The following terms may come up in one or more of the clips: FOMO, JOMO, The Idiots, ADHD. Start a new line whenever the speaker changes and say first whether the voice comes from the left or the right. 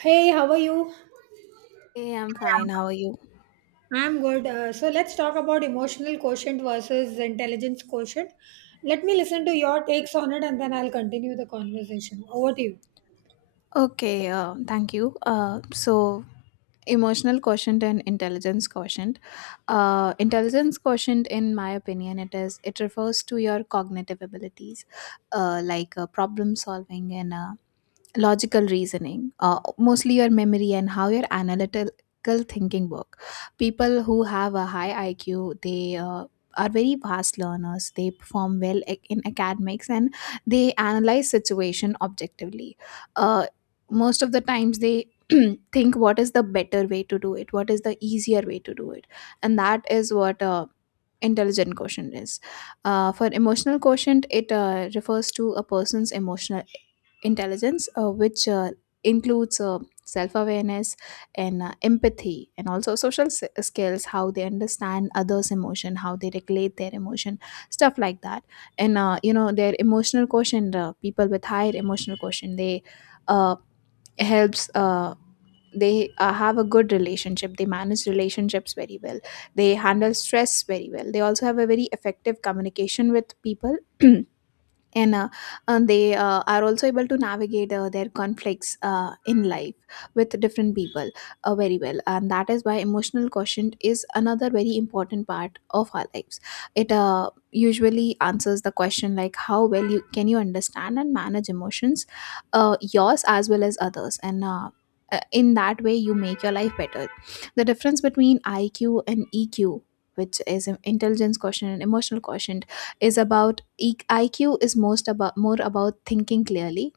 right: Hey, how are you?
left: Hey, I'm fine. How are you?
right: Yeah. I'm good. So let's talk about emotional quotient versus intelligence quotient. Let me listen to your takes on it and then I'll continue the conversation. Over to you.
left: Okay, thank you. Emotional quotient and intelligence quotient. Intelligence quotient, in my opinion, it refers to your cognitive abilities, like problem solving and logical reasoning, mostly your memory and how your analytical thinking work. People who have a high IQ, they are very fast learners. They perform well in academics, and they analyze situation objectively. uh, Most of the times they think what is the better way to do it, what is the easier way to do it. And that is what intelligent quotient is. For emotional quotient, it refers to a person's emotional intelligence, which includes self awareness and empathy, and also social skills, how they understand others' emotion, how they regulate their emotion, stuff like that. And their emotional quotient, people with higher emotional quotient, they uh, helps. They have a good relationship, they manage relationships very well, they handle stress very well, they also have a very effective communication with people. and uh, and they are also able to navigate their conflicts in life with different people, very well. And that is why emotional quotient is another very important part of our lives. It usually answers the question like how well you can you understand and manage emotions, yours as well as others. And in that way you make your life better. The difference between IQ and EQ, which is an intelligence quotient and emotional quotient, is about IQ is most about more about thinking clearly,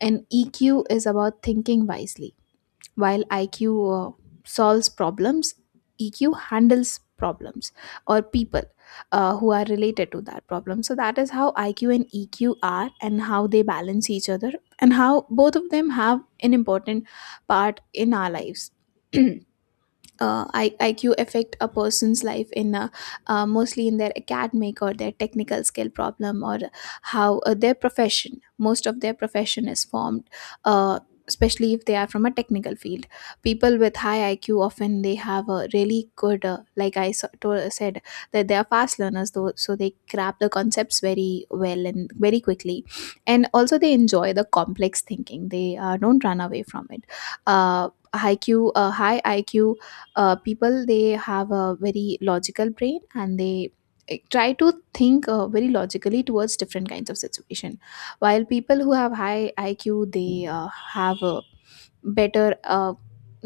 left: and EQ is about thinking wisely. While IQ solves problems, EQ handles problems, or people who are related to that problem. So that is how IQ and EQ are and how they balance each other, and how both of them have an important part in our lives. IQ affect a person's life in, mostly in their academic or their technical skill problem, or how their profession, most of their profession is formed, uh, especially if they are from a technical field. People with high IQ often, they have a really good, like I said, that they are fast learners, though, so they grab the concepts very well and very quickly. And also they enjoy the complex thinking, they don't run away from it. uh, IQ, high IQ people, they have a very logical brain, and they try to think very logically towards different kinds of situation. While people who have high IQ, they have a better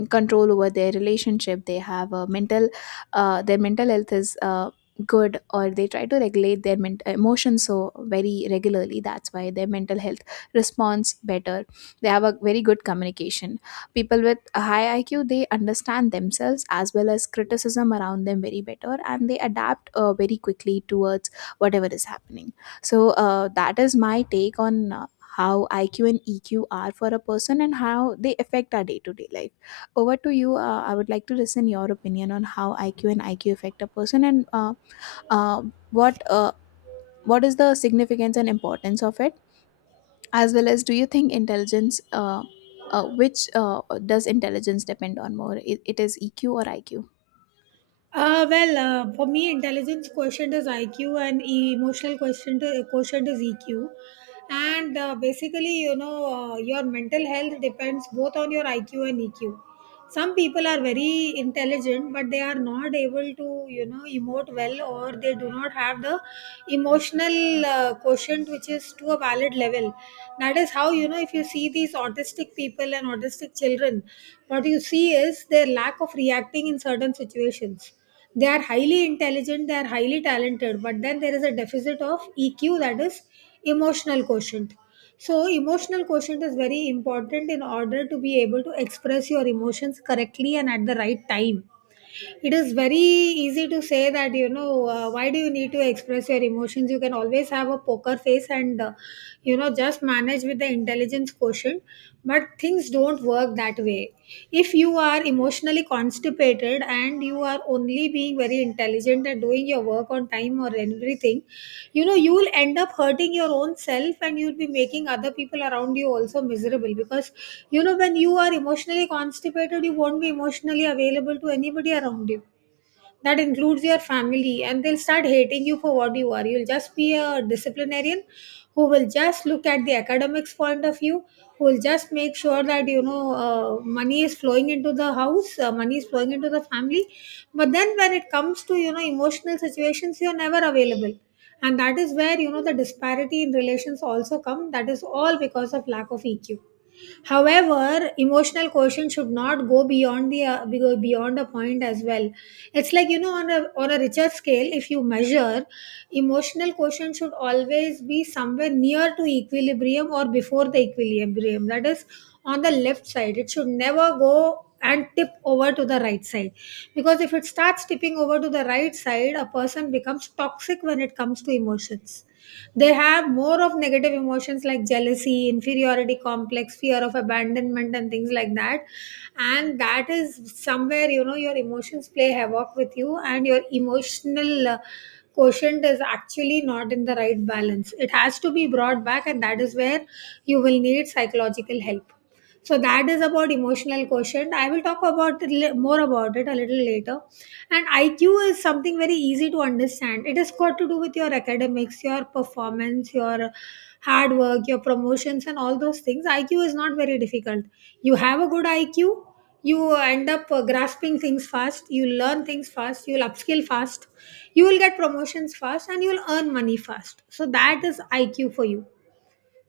left: control over their relationship, they have a mental their mental health is good, or they try to regulate their emotions so very regularly. That's why their mental health responds better. They have a very good communication. People with a high IQ, they understand themselves as well as criticism around them very better, and they adapt very quickly towards whatever is happening. So that is my take on how IQ and EQ are for a person and how they affect our day to day life. Over to you. I would like to listen your opinion on how IQ and IQ affect a person, and uh, what uh, what is the significance and importance of it, as well as do you think intelligence, which does intelligence depend on more, it is EQ or IQ?
right: For me, intelligence quotient is IQ and emotional quotient is EQ. And basically, you know, your mental health depends both on your IQ and EQ. Some people are very intelligent, but they are not able to, you know, emote well or they do not have the emotional quotient which is to a valid level well. That is how, you know, if you see these autistic people and autistic children, what you see is their lack of reacting in certain situations. They are highly intelligent, they are highly talented, but then there is a deficit of EQ, that is emotional quotient. So, emotional quotient is very important in order to be able to express your emotions correctly and at the right time. It is very easy to say that, you know, why do you need to express your emotions? You can always have a poker face and, you know, just manage with the intelligence quotient, but things don't work that way. If you are emotionally constipated and you are only being very intelligent and doing your work on time or everything, you know, you will end up hurting your own self and you'll be making other people around you also miserable, because, you know, when you are emotionally constipated, you won't be emotionally available to anybody around you. That includes your family, and they'll start hating you for what you are. You'll just be a disciplinarian who will just look at the academics point of view, who will just make sure that, you know, money is flowing into the house, money is flowing into the family, but then when it comes to, you know, emotional situations, you're never available. And that is where, you know, the disparity in relations also come. That is all because of lack of EQ. However, emotional quotient should not go beyond a point as well. It's like, you know, on a richer scale, if you measure, emotional quotient should always be somewhere near to equilibrium or before the equilibrium. That is, on the left side, it should never go and tip over to the right side, because if it starts tipping over to the right side, a person becomes toxic when it comes to emotions. They have more of negative emotions like jealousy, inferiority complex, fear of abandonment, and things like that. And that is somewhere, you know, your emotions play havoc with you, and your emotional quotient is actually not in the right balance. It has to be brought back, and that is where you will need psychological help. So that is about emotional quotient. I will talk about more about it a little later. And IQ is something very easy to understand. It has got to do with your academics, your performance, your hard work, your promotions, and all those things. IQ is not very difficult. You have a good IQ, you end up grasping things fast, you learn things fast, you'll upskill fast, you will get promotions fast, and you'll earn money fast. So that is IQ for you.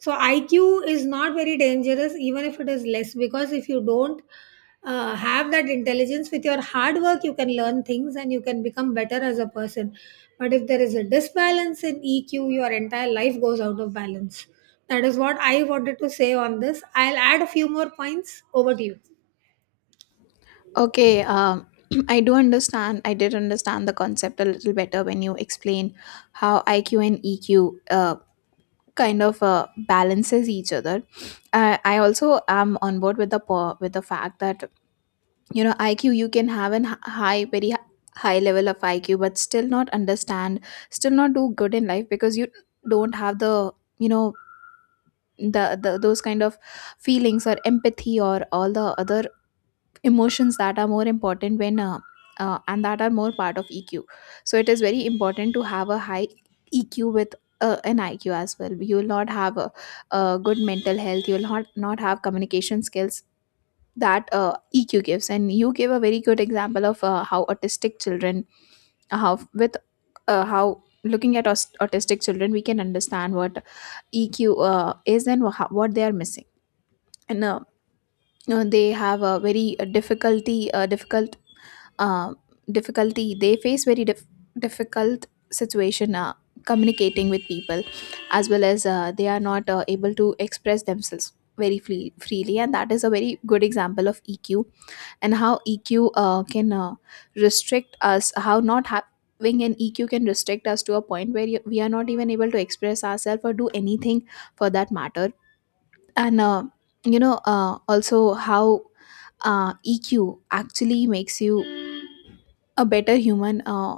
right: So IQ is not very dangerous even if it is less, because if you don't have that intelligence, with your hard work you can learn things and you can become better as a person. But if there is a disbalance in EQ, your entire life goes out of balance. That is what I wanted to say on this. I'll add a few more points. Over to you.
left: Okay. I did understand the concept a little better when you explained how IQ and EQ kind of balances each other. I also am on board with with the fact that, you know, IQ, you can have high, high level of IQ but still not understand, still not do good in life because you don't have the, you know the those kind of feelings or empathy or all the other emotions that are more important when, and that are more part of EQ. So it is very important to have a high EQ with an IQ as well. You will not have a good mental health. You will not have communication skills that EQ gives. And you gave a very good example of how with how looking at autistic children we can understand what EQ is and what they are missing. And they have a very uh, difficulty, they face very difficult situation communicating with people, as well as they are not able to express themselves freely, and that is a very good example of EQ. And how EQ can restrict us, how not having an EQ can restrict us to a point where we are not even able to express ourselves or do anything for that matter. And also how EQ actually makes you a better human, uh,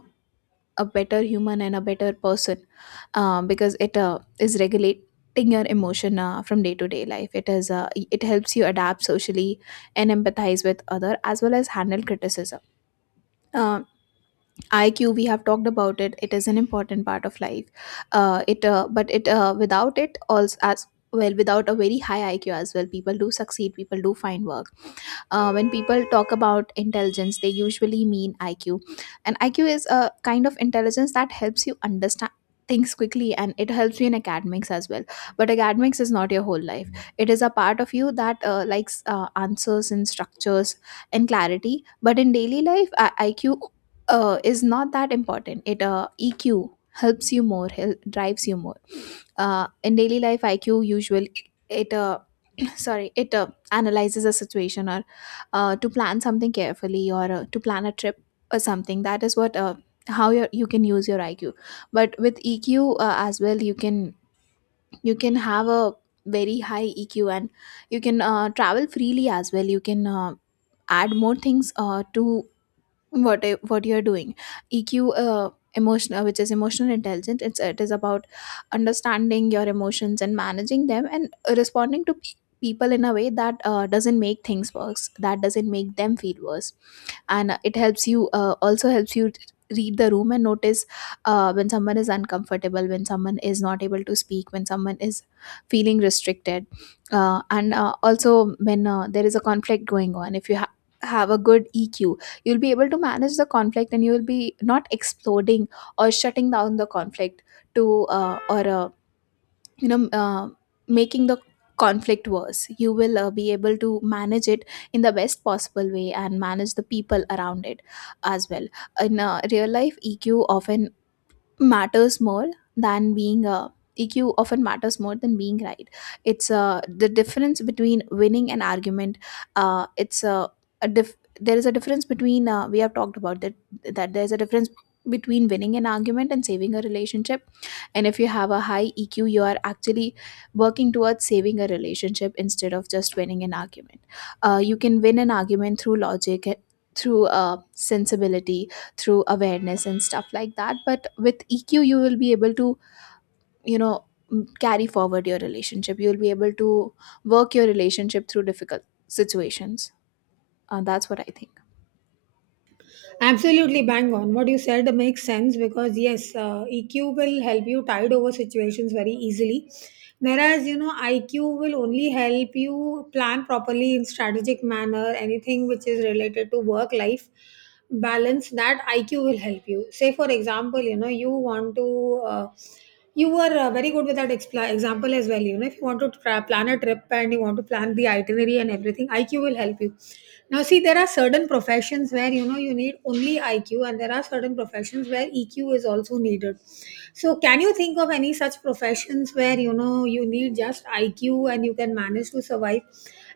left: a better human and a better person, because it is regulating your emotion from day to day life. It helps you adapt socially and empathize with other as well as handle criticism. Uh, IQ, we have talked about it. It is an important part of life. It but it without it also, as well, without a very high IQ as well, people do succeed, people do find work. When people talk about intelligence they usually mean IQ, and IQ is a kind of intelligence that helps you understand things quickly, and it helps you in academics as well. But academics is not your whole life. It is a part of you that likes answers and structures and clarity. But in daily life, IQ is not that important, it EQ helps you more, drives you more in daily life. IQ usually, it sorry it analyzes a situation, or to plan something carefully, or to plan a trip or something. That is what how you can use your IQ. But with EQ as well, you can, you can have a very high EQ, and you can travel freely as well. You can add more things to what you're doing. EQ, uh, emotional, which is emotional intelligence, it is about understanding your emotions and managing them, and responding to people in a way that doesn't make things worse, that doesn't make them feel worse. And it helps you also helps you read the room and notice when someone is uncomfortable, when someone is not able to speak, when someone is feeling restricted. And also when there is a conflict going on, if you have a good EQ, you'll be able to manage the conflict and you will be not exploding or shutting down the conflict, to or you know making the conflict worse. You will be able to manage it in the best possible way and manage the people around it as well. In real life, often matters more than being uh, EQ often matters more than being right. it's The difference between winning an argument. uh, it's uh, there is a difference between, we have talked about that, that there's a difference between winning an argument and saving a relationship. And if you have a high EQ, you are actually working towards saving a relationship instead of just winning an argument. You can win an argument through logic, through sensibility, through awareness, and stuff like that. But with EQ, you will be able to, you know, carry forward your relationship. You will be able to work your relationship through difficult situations. That's what I think.
right: Absolutely bang on. What you said makes sense because, yes, EQ will help you tide over situations very easily. Whereas, you know, IQ will only help you plan properly in strategic manner. Anything which is related to work life balance, that IQ will help you. Say, for example, you know, you want to you were very good with that expla example as well. You know, if you want to plan a trip and you want to plan the itinerary and everything, IQ will help you. Now see, there are certain professions where, you know, you need only IQ, and there are certain professions where EQ is also needed. So can you think of any such professions where, you know, you need just IQ and you can manage to survive?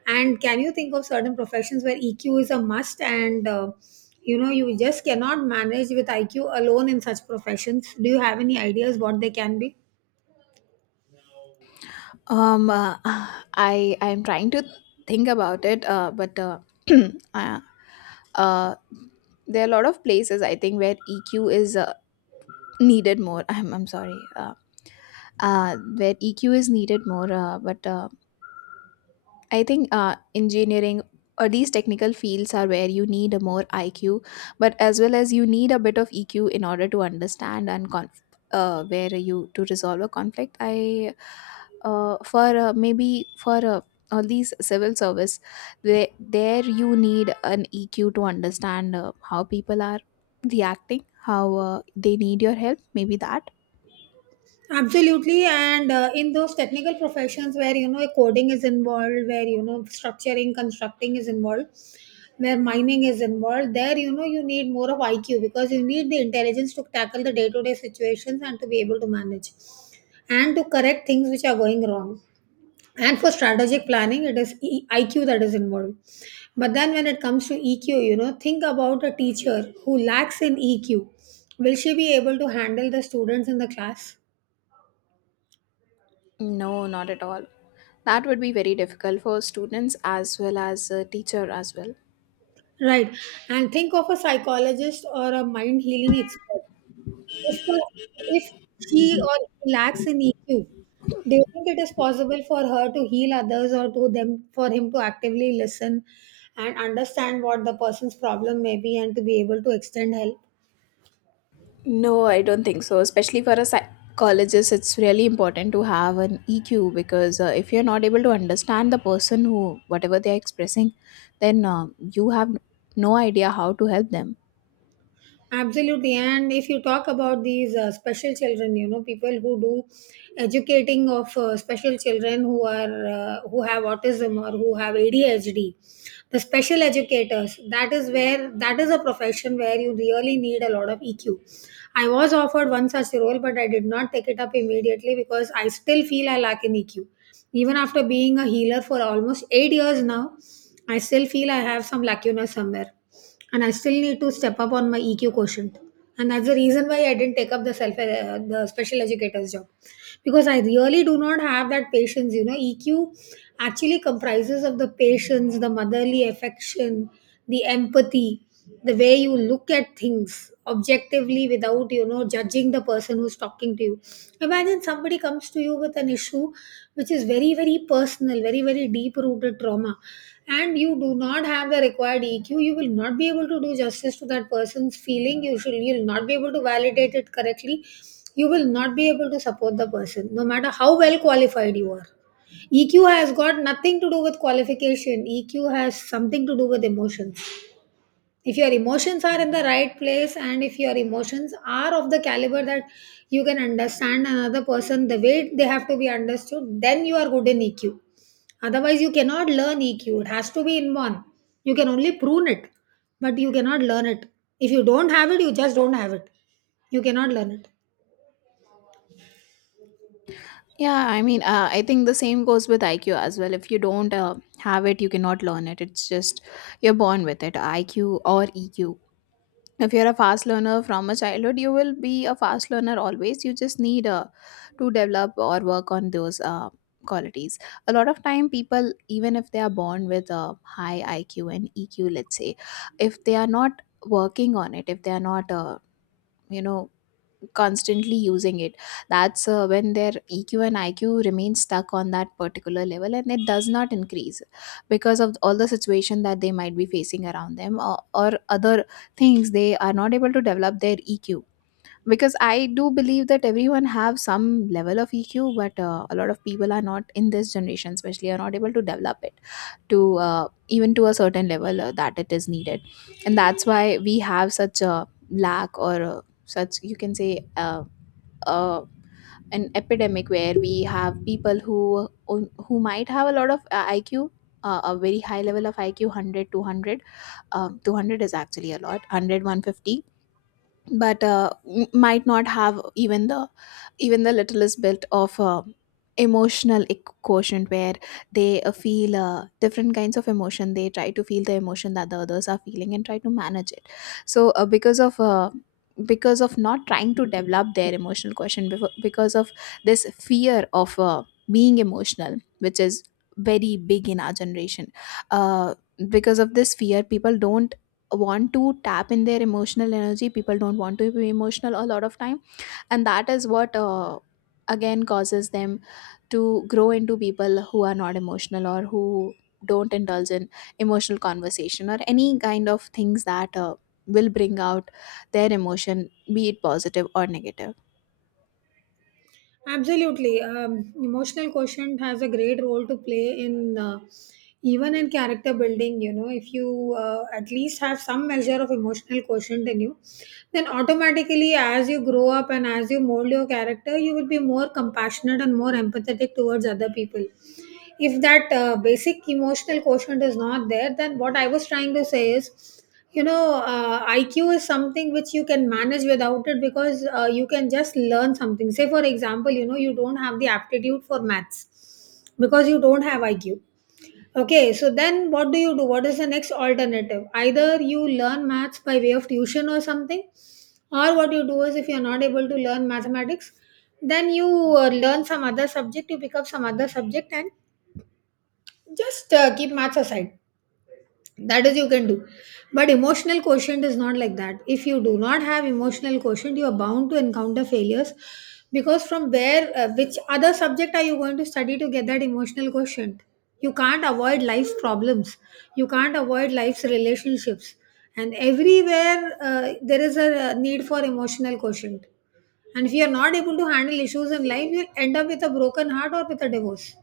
right: And can you think of certain professions where eq is a must and, you know, you just cannot manage with IQ alone in such professions? Do you have any ideas what they can be?
left: Um, uh, I'm trying to think about it, but uh, uh, there are a lot of places I think where EQ is needed more. I'm sorry, where EQ is needed more. But I think engineering or these technical fields are where you need a more IQ, but as well as you need a bit of EQ in order to understand and where you to resolve a conflict. I for Maybe for all these civil service, there you need an EQ to understand how people are reacting, how they need your help. Maybe that.
right: Absolutely. And in those technical professions where, you know, coding is involved, where, you know, structuring, constructing is involved, where mining is involved, there, you know, you need more of IQ, because you need the intelligence to tackle the day to day situations and to be able to manage and to correct things which are going wrong. And for strategic planning, it is IQ that is involved. But then when it comes to EQ, you know, think about a teacher who lacks in EQ. Will she be able to handle the students in the class?
left: No, not at all. That would be very difficult for students as well as a teacher as well.
right: Right. And think of a psychologist or a mind healing expert. If, the, if she or he lacks in EQ, do you think it is possible for her to heal others, or to them, for him to actively listen and understand what the person's problem may be, and to be able to extend help?
left: No, I don't think so. Especially for a psychologist, it's really important to have an EQ because if you're not able to understand the person who, whatever they're expressing, then you have no idea how to help them.
right: Absolutely. And if you talk about these special children, you know, people who do educating of special children who are who have autism or who have ADHD, the special educators, that is where, that is a profession where you really need a lot of EQ. I was offered one such role, but I did not take it up immediately because I still feel I lack an EQ. Even after being a healer for almost 8 years now, I still feel I have some lacuna somewhere. And I still need to step up on my EQ quotient. And that's the reason why I didn't take up the self the special educator's job, because I really do not have that patience. You know, EQ actually comprises of the patience, the motherly affection, the empathy, the way you look at things objectively without, you know, judging the person who's talking to you. Imagine somebody comes to you with an issue which is very, very personal, very, very deep rooted trauma, and you do not have the required EQ. You will not be able to do justice to that person's feeling. You'll not be able to validate it correctly. You will not be able to support the person no matter how well qualified you are. Eq has got nothing to do with qualification. EQ has something to do with emotions. If your emotions are in the right place, and if your emotions are of the caliber that you can understand another person the way they have to be understood, then you are good in EQ. Otherwise you cannot learn EQ. It has to be inborn. You can only prune it, but you cannot learn it. If you don't have it, you just don't have it. You cannot learn it.
left: Yeah, I mean, I think the same goes with IQ as well. If you don't have it, you cannot learn it. It's just you're born with it, IQ or EQ. If you're a fast learner from a childhood, you will be a fast learner always. You just need to develop or work on those qualities. A lot of time people, even if they are born with a high IQ and EQ, let's say, if they are not working on it, if they are not you know constantly using it, that's when their EQ and IQ remain stuck on that particular level and it does not increase because of all the situation that they might be facing around them, or other things they are not able to develop their EQ, because I do believe that everyone have some level of EQ, but a lot of people are not, in this generation especially, are not able to develop it to even to a certain level that it is needed. And that's why we have such a lack or such, you can say, uh, uh, an epidemic where we have people who might have a lot of IQ, a very high level of IQ, hundred, 200. 200 is actually a lot, 100, 150, but might not have even the littlest bit of emotional quotient, where they feel different kinds of emotion. They try to feel the emotion that the others are feeling and try to manage it. So because of not trying to develop their emotional quotient, because of this fear of being emotional, which is very big in our generation, uh, because of this fear, people don't want to tap in their emotional energy. People don't want to be emotional a lot of time, and that is what again causes them to grow into people who are not emotional, or who don't indulge in emotional conversation or any kind of things that will bring out their emotion, be it positive or negative.
right: Absolutely. Emotional quotient has a great role to play in, even in character building. You know, if you at least have some measure of emotional quotient in you, then automatically, as you grow up and as you mold your character, you will be more compassionate and more empathetic towards other people. If that basic emotional quotient is not there, then what I was trying to say is you know IQ is something which you can manage without it, because you can just learn something. Say for example, you know, you don't have the aptitude for maths because you don't have IQ. Okay, so then what do you do? What is the next alternative? Either you learn maths by way of tuition or something, or what you do is, if you're not able to learn mathematics, then you learn some other subject. You pick up some other subject and just keep maths aside. That is you can do. But emotional quotient is not like that. If you do not have emotional quotient, you are bound to encounter failures, because from where, which other subject are you going to study to get that emotional quotient? You can't avoid life's problems, you can't avoid life's relationships, and everywhere there is a need for emotional quotient. And if you are not able to handle issues in life, you end up with a broken heart or with a divorce,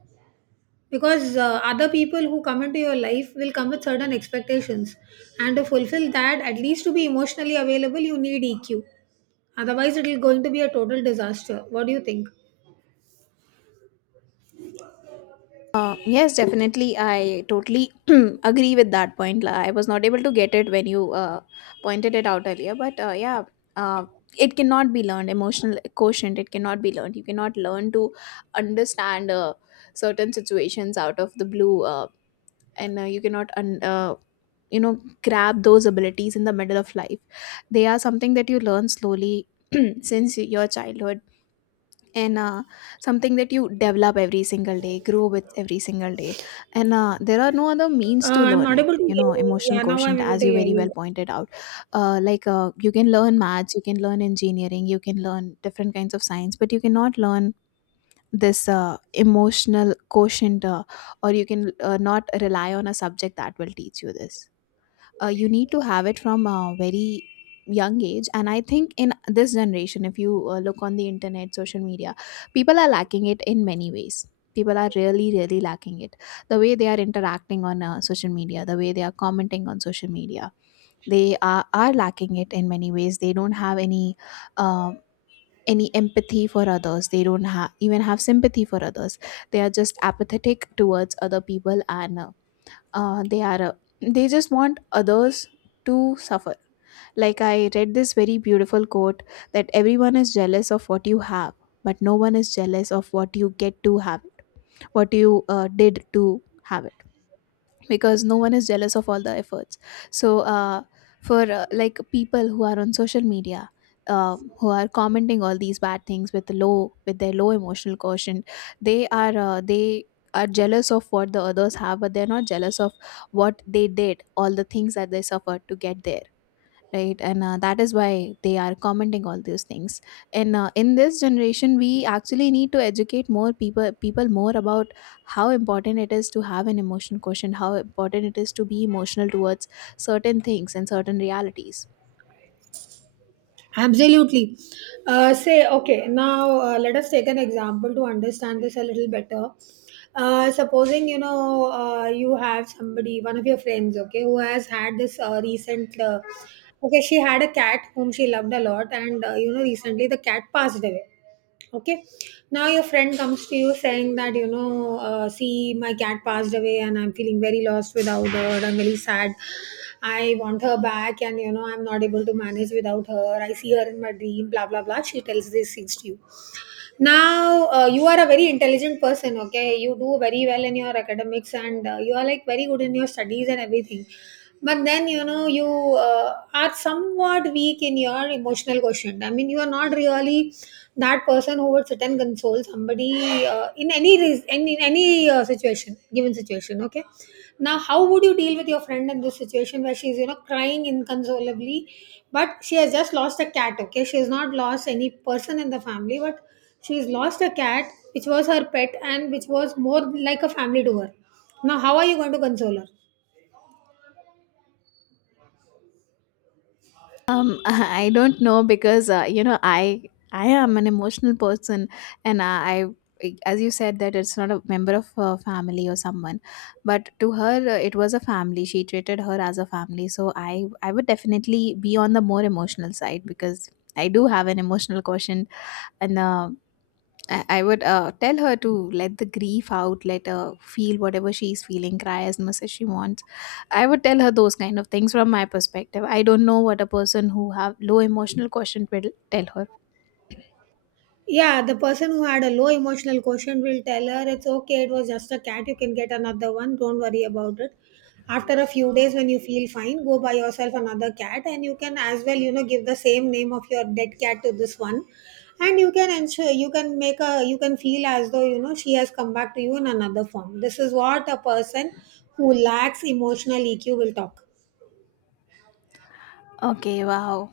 right: because other people who come into your life will come with certain expectations, and to fulfill that, at least to be emotionally available, you need EQ. Otherwise it will going to be a total disaster. What do you think?
left: Yes, definitely. I totally agree with that point. Like, I was not able to get it when you pointed it out earlier, but yeah, uh, it cannot be learned. Emotional quotient, it cannot be learned. You cannot learn to understand certain situations out of the blue, and you cannot, grab those abilities in the middle of life. They are something that you learn slowly since your childhood, and something that you develop every single day, grow with every single day. And there are no other means to
right: I'm
left: learn
right: not
left: it.
right: able to
left: You
right: hear
left: know,
right: you.
left: emotional
right: Yeah, now I'm
left: quotient,
right: able
left: as
right: to
left: you
right: hear
left: very well
right: you.
left: pointed out, like, you can learn maths, you can learn engineering, you can learn different kinds of science, but you cannot learn this emotional quotient. Or you can not rely on a subject that will teach you this. You need to have it from a very young age. And I think in this generation, if you look on the internet, social media, people are lacking it in many ways. People are really really lacking it. The way they are interacting on social media, the way they are commenting on social media, they are lacking it in many ways. They don't have uh, any empathy for others. They don't have, even have sympathy for others. They are just apathetic towards other people, and they are, they just want others to suffer. Like, I read this very beautiful quote that everyone is jealous of what you have, but no one is jealous of what you get to have, what you did to have it, because no one is jealous of all the efforts. So for like, people who are on social media, who are commenting all these bad things with low, with their low emotional quotient, they are jealous of what the others have, but they're not jealous of what they did, all the things that they suffered to get there, right? And that is why they are commenting all those things. And in this generation, we actually need to educate more people more about how important it is to have an emotional quotient, how important it is to be emotional towards certain things and certain realities.
right: Absolutely. Say, okay, now let us take an example to understand this a little better. Supposing, you know, you have somebody, one of your friends, okay, who has had this recent, okay, she had a cat whom she loved a lot, and, you know, recently the cat passed away. Okay. Now your friend comes to you saying that, you know, see, my cat passed away and I'm feeling very lost without her, I'm very sad, I want her back, and you know, I'm not able to manage without her, I see her in my dream, blah blah blah. She tells these things to you. Now you are a very intelligent person, okay, you do very well in your academics and you are like very good in your studies and everything, but then, you know, you are somewhat weak in your emotional quotient. I mean, you are not really that person who would sit and console somebody in any re- any situation, given situation, okay. Now how would you deal with your friend in this situation where she's, you know, crying inconsolably, but she has just lost a cat? Okay, she has not lost any person in the family, but she's lost a cat, which was her pet and which was more like a family to her. Now how are you going to console her?
left: I don't know, because you know, I am an emotional person, and I, as you said, that it's not a member of a family or someone, but to her it was a family. She treated her as a family, so I would definitely be on the more emotional side, because I do have an emotional quotient, and I would tell her to let the grief out, let her feel whatever she's feeling, cry as much as she wants. I would tell her those kind of things from my perspective. I don't know what a person who have low emotional quotient will tell her.
right: Yeah, the person who had a low emotional quotient will tell her, it's okay, it was just a cat, you can get another one, don't worry about it. After a few days, when you feel fine, go buy yourself another cat, and you can as well, you know, give the same name of your dead cat to this one. And you can ensure, you can make a, you can feel as though, you know, she has come back to you in another form. This is what a person who lacks emotional EQ will talk.
left: Okay, wow.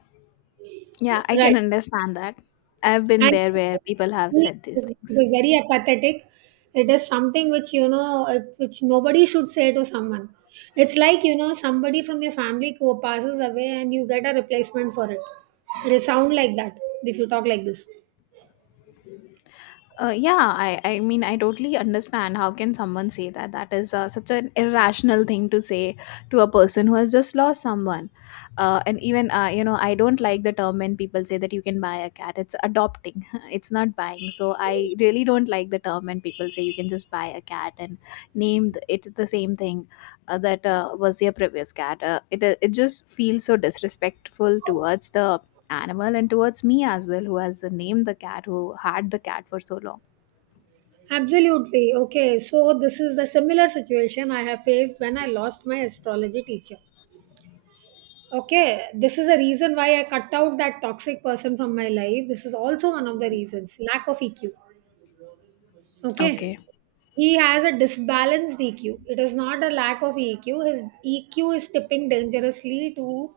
left: Yeah, I
right: Right.
left: can understand that. I've been
right: And
left: there where people have said these
right: to
left: things.
right: be very apathetic, it is something which, you know, which nobody should say to someone. It's like, you know, somebody from your family who passes away, and you get a replacement for it. It'll sound like that if you talk like this.
left: Yeah, I mean, I totally understand. How can someone say that? That is such an irrational thing to say to a person who has just lost someone. And even, I don't like the term when people say that you can buy a cat. It's adopting, it's not buying. So I really don't like the term when people say you can just buy a cat and name it the same thing that was your previous cat. It just feels so disrespectful towards the animal and towards me as well, who has named the cat, who had the cat for so long.
right: Absolutely. Okay. So this is the similar situation I have faced when I lost my astrology teacher. Okay, this is a reason why I cut out that toxic person from my life. This is also one of the reasons, lack of EQ. Okay.
left: Okay,
right: He has a disbalanced EQ. It is not a lack of EQ. His EQ is tipping dangerously to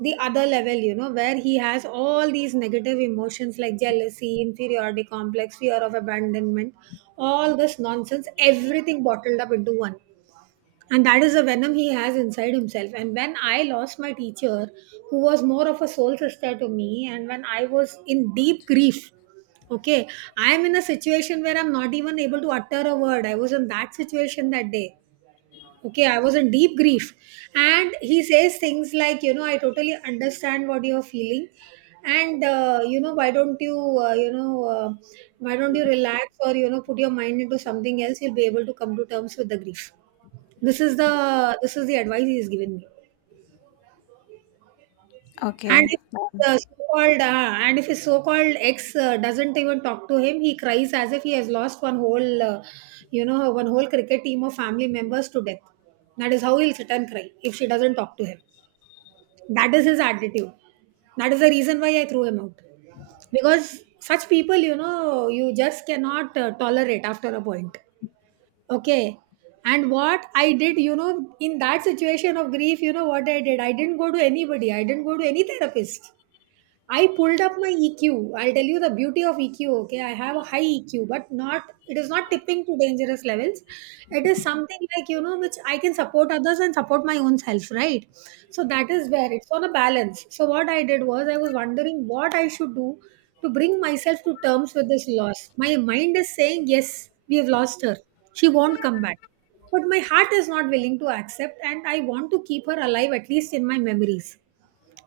right: the other level, you know, where he has all these negative emotions like jealousy, inferiority complex, fear of abandonment, all this nonsense, everything bottled up into one. And that is the venom he has inside himself. And when I lost my teacher, who was more of a soul sister to me, and when I was in deep grief, okay, I am in a situation where I'm not even able to utter a word. I was in that situation that day. Okay, I was in deep grief. And he says things like, you know, I totally understand what you're feeling, and you know, why don't you you know why don't you relax, or you know, put your mind into something else, you'll be able to come to terms with the grief. this is the this is the advice he's given me. And
left: okay.
right: if his so-called ex doesn't even talk to him, he cries as if he has lost one whole, you know, one whole cricket team of family members to death. That is how he'll sit and cry if she doesn't talk to him. That is his attitude. That is the reason why I threw him out. Because such people, you know, you just cannot tolerate after a point. Okay. And what I did, you know, in that situation of grief, you know what I did? I didn't go to anybody. I didn't go to any therapist. I pulled up my EQ. I'll tell you the beauty of EQ, okay? I have a high EQ, but not it is not tipping to dangerous levels. It is something like, you know, which I can support others and support my own self, right? So that is where it's on a balance. So what I did was, I was wondering what I should do to bring myself to terms with this loss. My mind is saying, yes, we have lost her, she won't come back. But my heart is not willing to accept, and I want to keep her alive at least in my memories,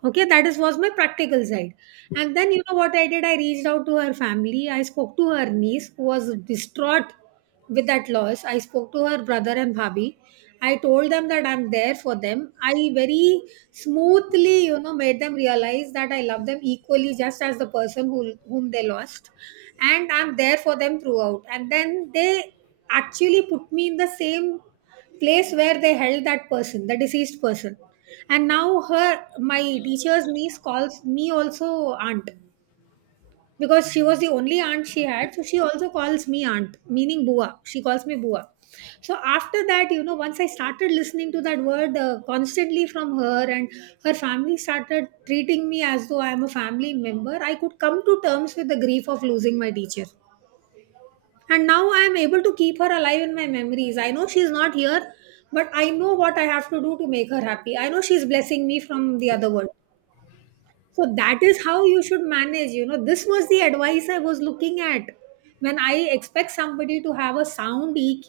right: okay? that is was my practical side. And then, you know what I did, I reached out to her family. I spoke to her niece, who was distraught with that loss. I spoke to her brother and bhabhi. I told them that I'm there for them. I very smoothly, you know, made them realize that I love them equally, just as the person whom they lost, and I'm there for them throughout. And then they actually put me in the same place where they held that person, the deceased person. And now her my teacher's niece calls me also aunt, because she was the only aunt she had. So she also calls me aunt, meaning bua. She calls me bua. So after that, you know, once I started listening to that word constantly from her, and her family started treating me as though I am a family member, I could come to terms with the grief of losing my teacher. And now I am able to keep her alive in my memories. I know she's not here, but I know what I have to do to make her happy. I know she's blessing me from the other world. So that is how you should manage, you know. This was the advice I was looking at when I expect somebody to have a sound EQ.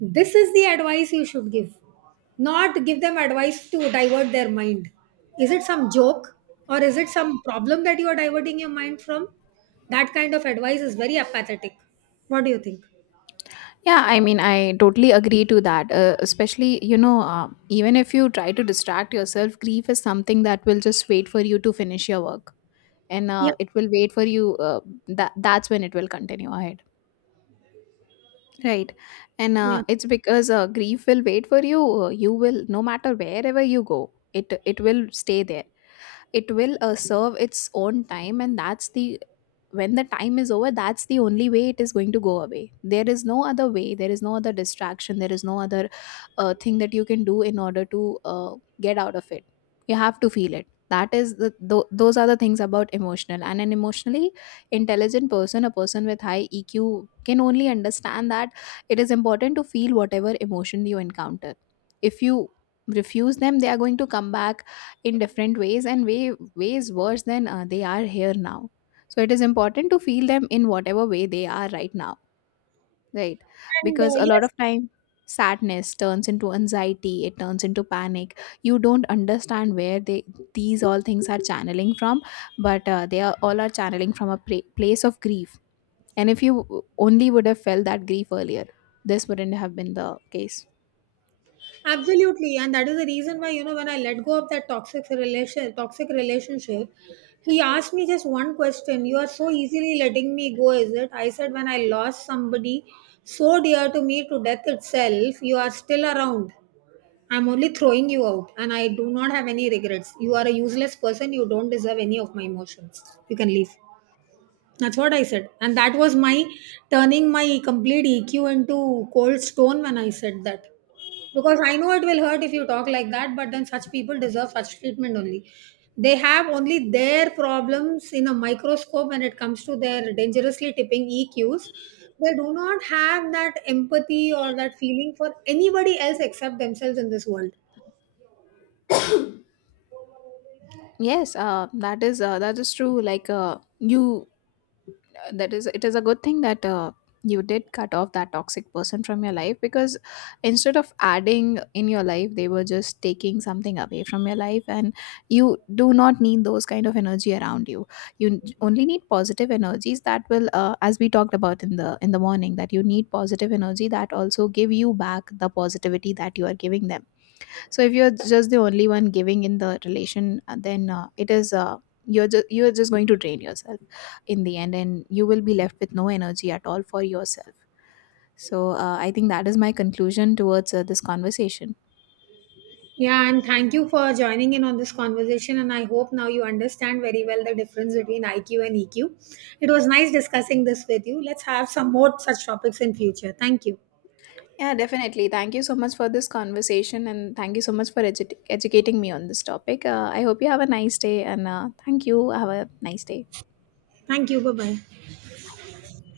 right: This is the advice you should give, not give them advice to divert their mind. Is it some joke or is it some problem that you are diverting your mind from? That kind of advice is very apathetic. What do you think?
left: Yeah, I mean, I totally agree to that. Especially, even if you try to distract yourself, grief is something that will just wait for you to finish your work, and
right: Yeah,
left: it will wait for you, that's when it will continue ahead, right? And
right: yeah.
left: it's because grief will wait for you. You will, no matter wherever you go, it will stay there. It will serve its own time, and that's the, when the time is over, that's the only way it is going to go away. There is no other way, there is no other distraction, there is no other thing that you can do in order to get out of it. You have to feel it. That is the, those are the things about emotional, and an emotionally intelligent person, a person with high EQ, can only understand that it is important to feel whatever emotion you encounter. If you refuse them, they are going to come back in different ways, and ways worse than they are here now. So it is important to feel them in whatever way they are right now, right?
right: And
left: Because a lot
right: yes,
left: of time, sadness turns into anxiety, it turns into panic. You don't understand where they, these all things are channeling from, but they are all are channeling from a place of grief. And if you only would have felt that grief earlier, this wouldn't have been the case.
right: absolutely. And that is the reason why, you know, when I let go of that toxic relationship, he asked me just one question. You are so easily letting me go, is it? I said, when I lost somebody so dear to me to death itself, you are still around. I'm only throwing you out, and I do not have any regrets. You are a useless person. You don't deserve any of my emotions. You can leave. That's what I said. And that was my turning my complete EQ into cold stone when I said that. Because I know it will hurt if you talk like that, but then such people deserve such treatment only. They have only their problems in a microscope when it comes to their dangerously tipping EQs. They do not have that empathy or that feeling for anybody else except themselves in this world.
left: Yes, that is, that is true. Like, you that is it is a good thing that you did cut off that toxic person from your life, because instead of adding in your life, they were just taking something away from your life, and you do not need those kind of energy around you. You only need positive energies that will, as we talked about in the morning, that you need positive energy that also give you back the positivity that you are giving them. So if you're just the only one giving in the relation, then it is, you're just going to drain yourself in the end, and you will be left with no energy at all for yourself. So I think that is my conclusion towards this conversation.
right: Yeah, and thank you for joining in on this conversation. And I hope now you understand very well the difference between IQ and EQ. It was nice discussing this with you. Let's have some more such topics in future. Thank you.
left: Yeah, definitely, thank you so much for this conversation, and thank you so much for educating me on this topic. I hope you have a nice day, and thank you, have a nice day.
right: Thank you. Bye bye.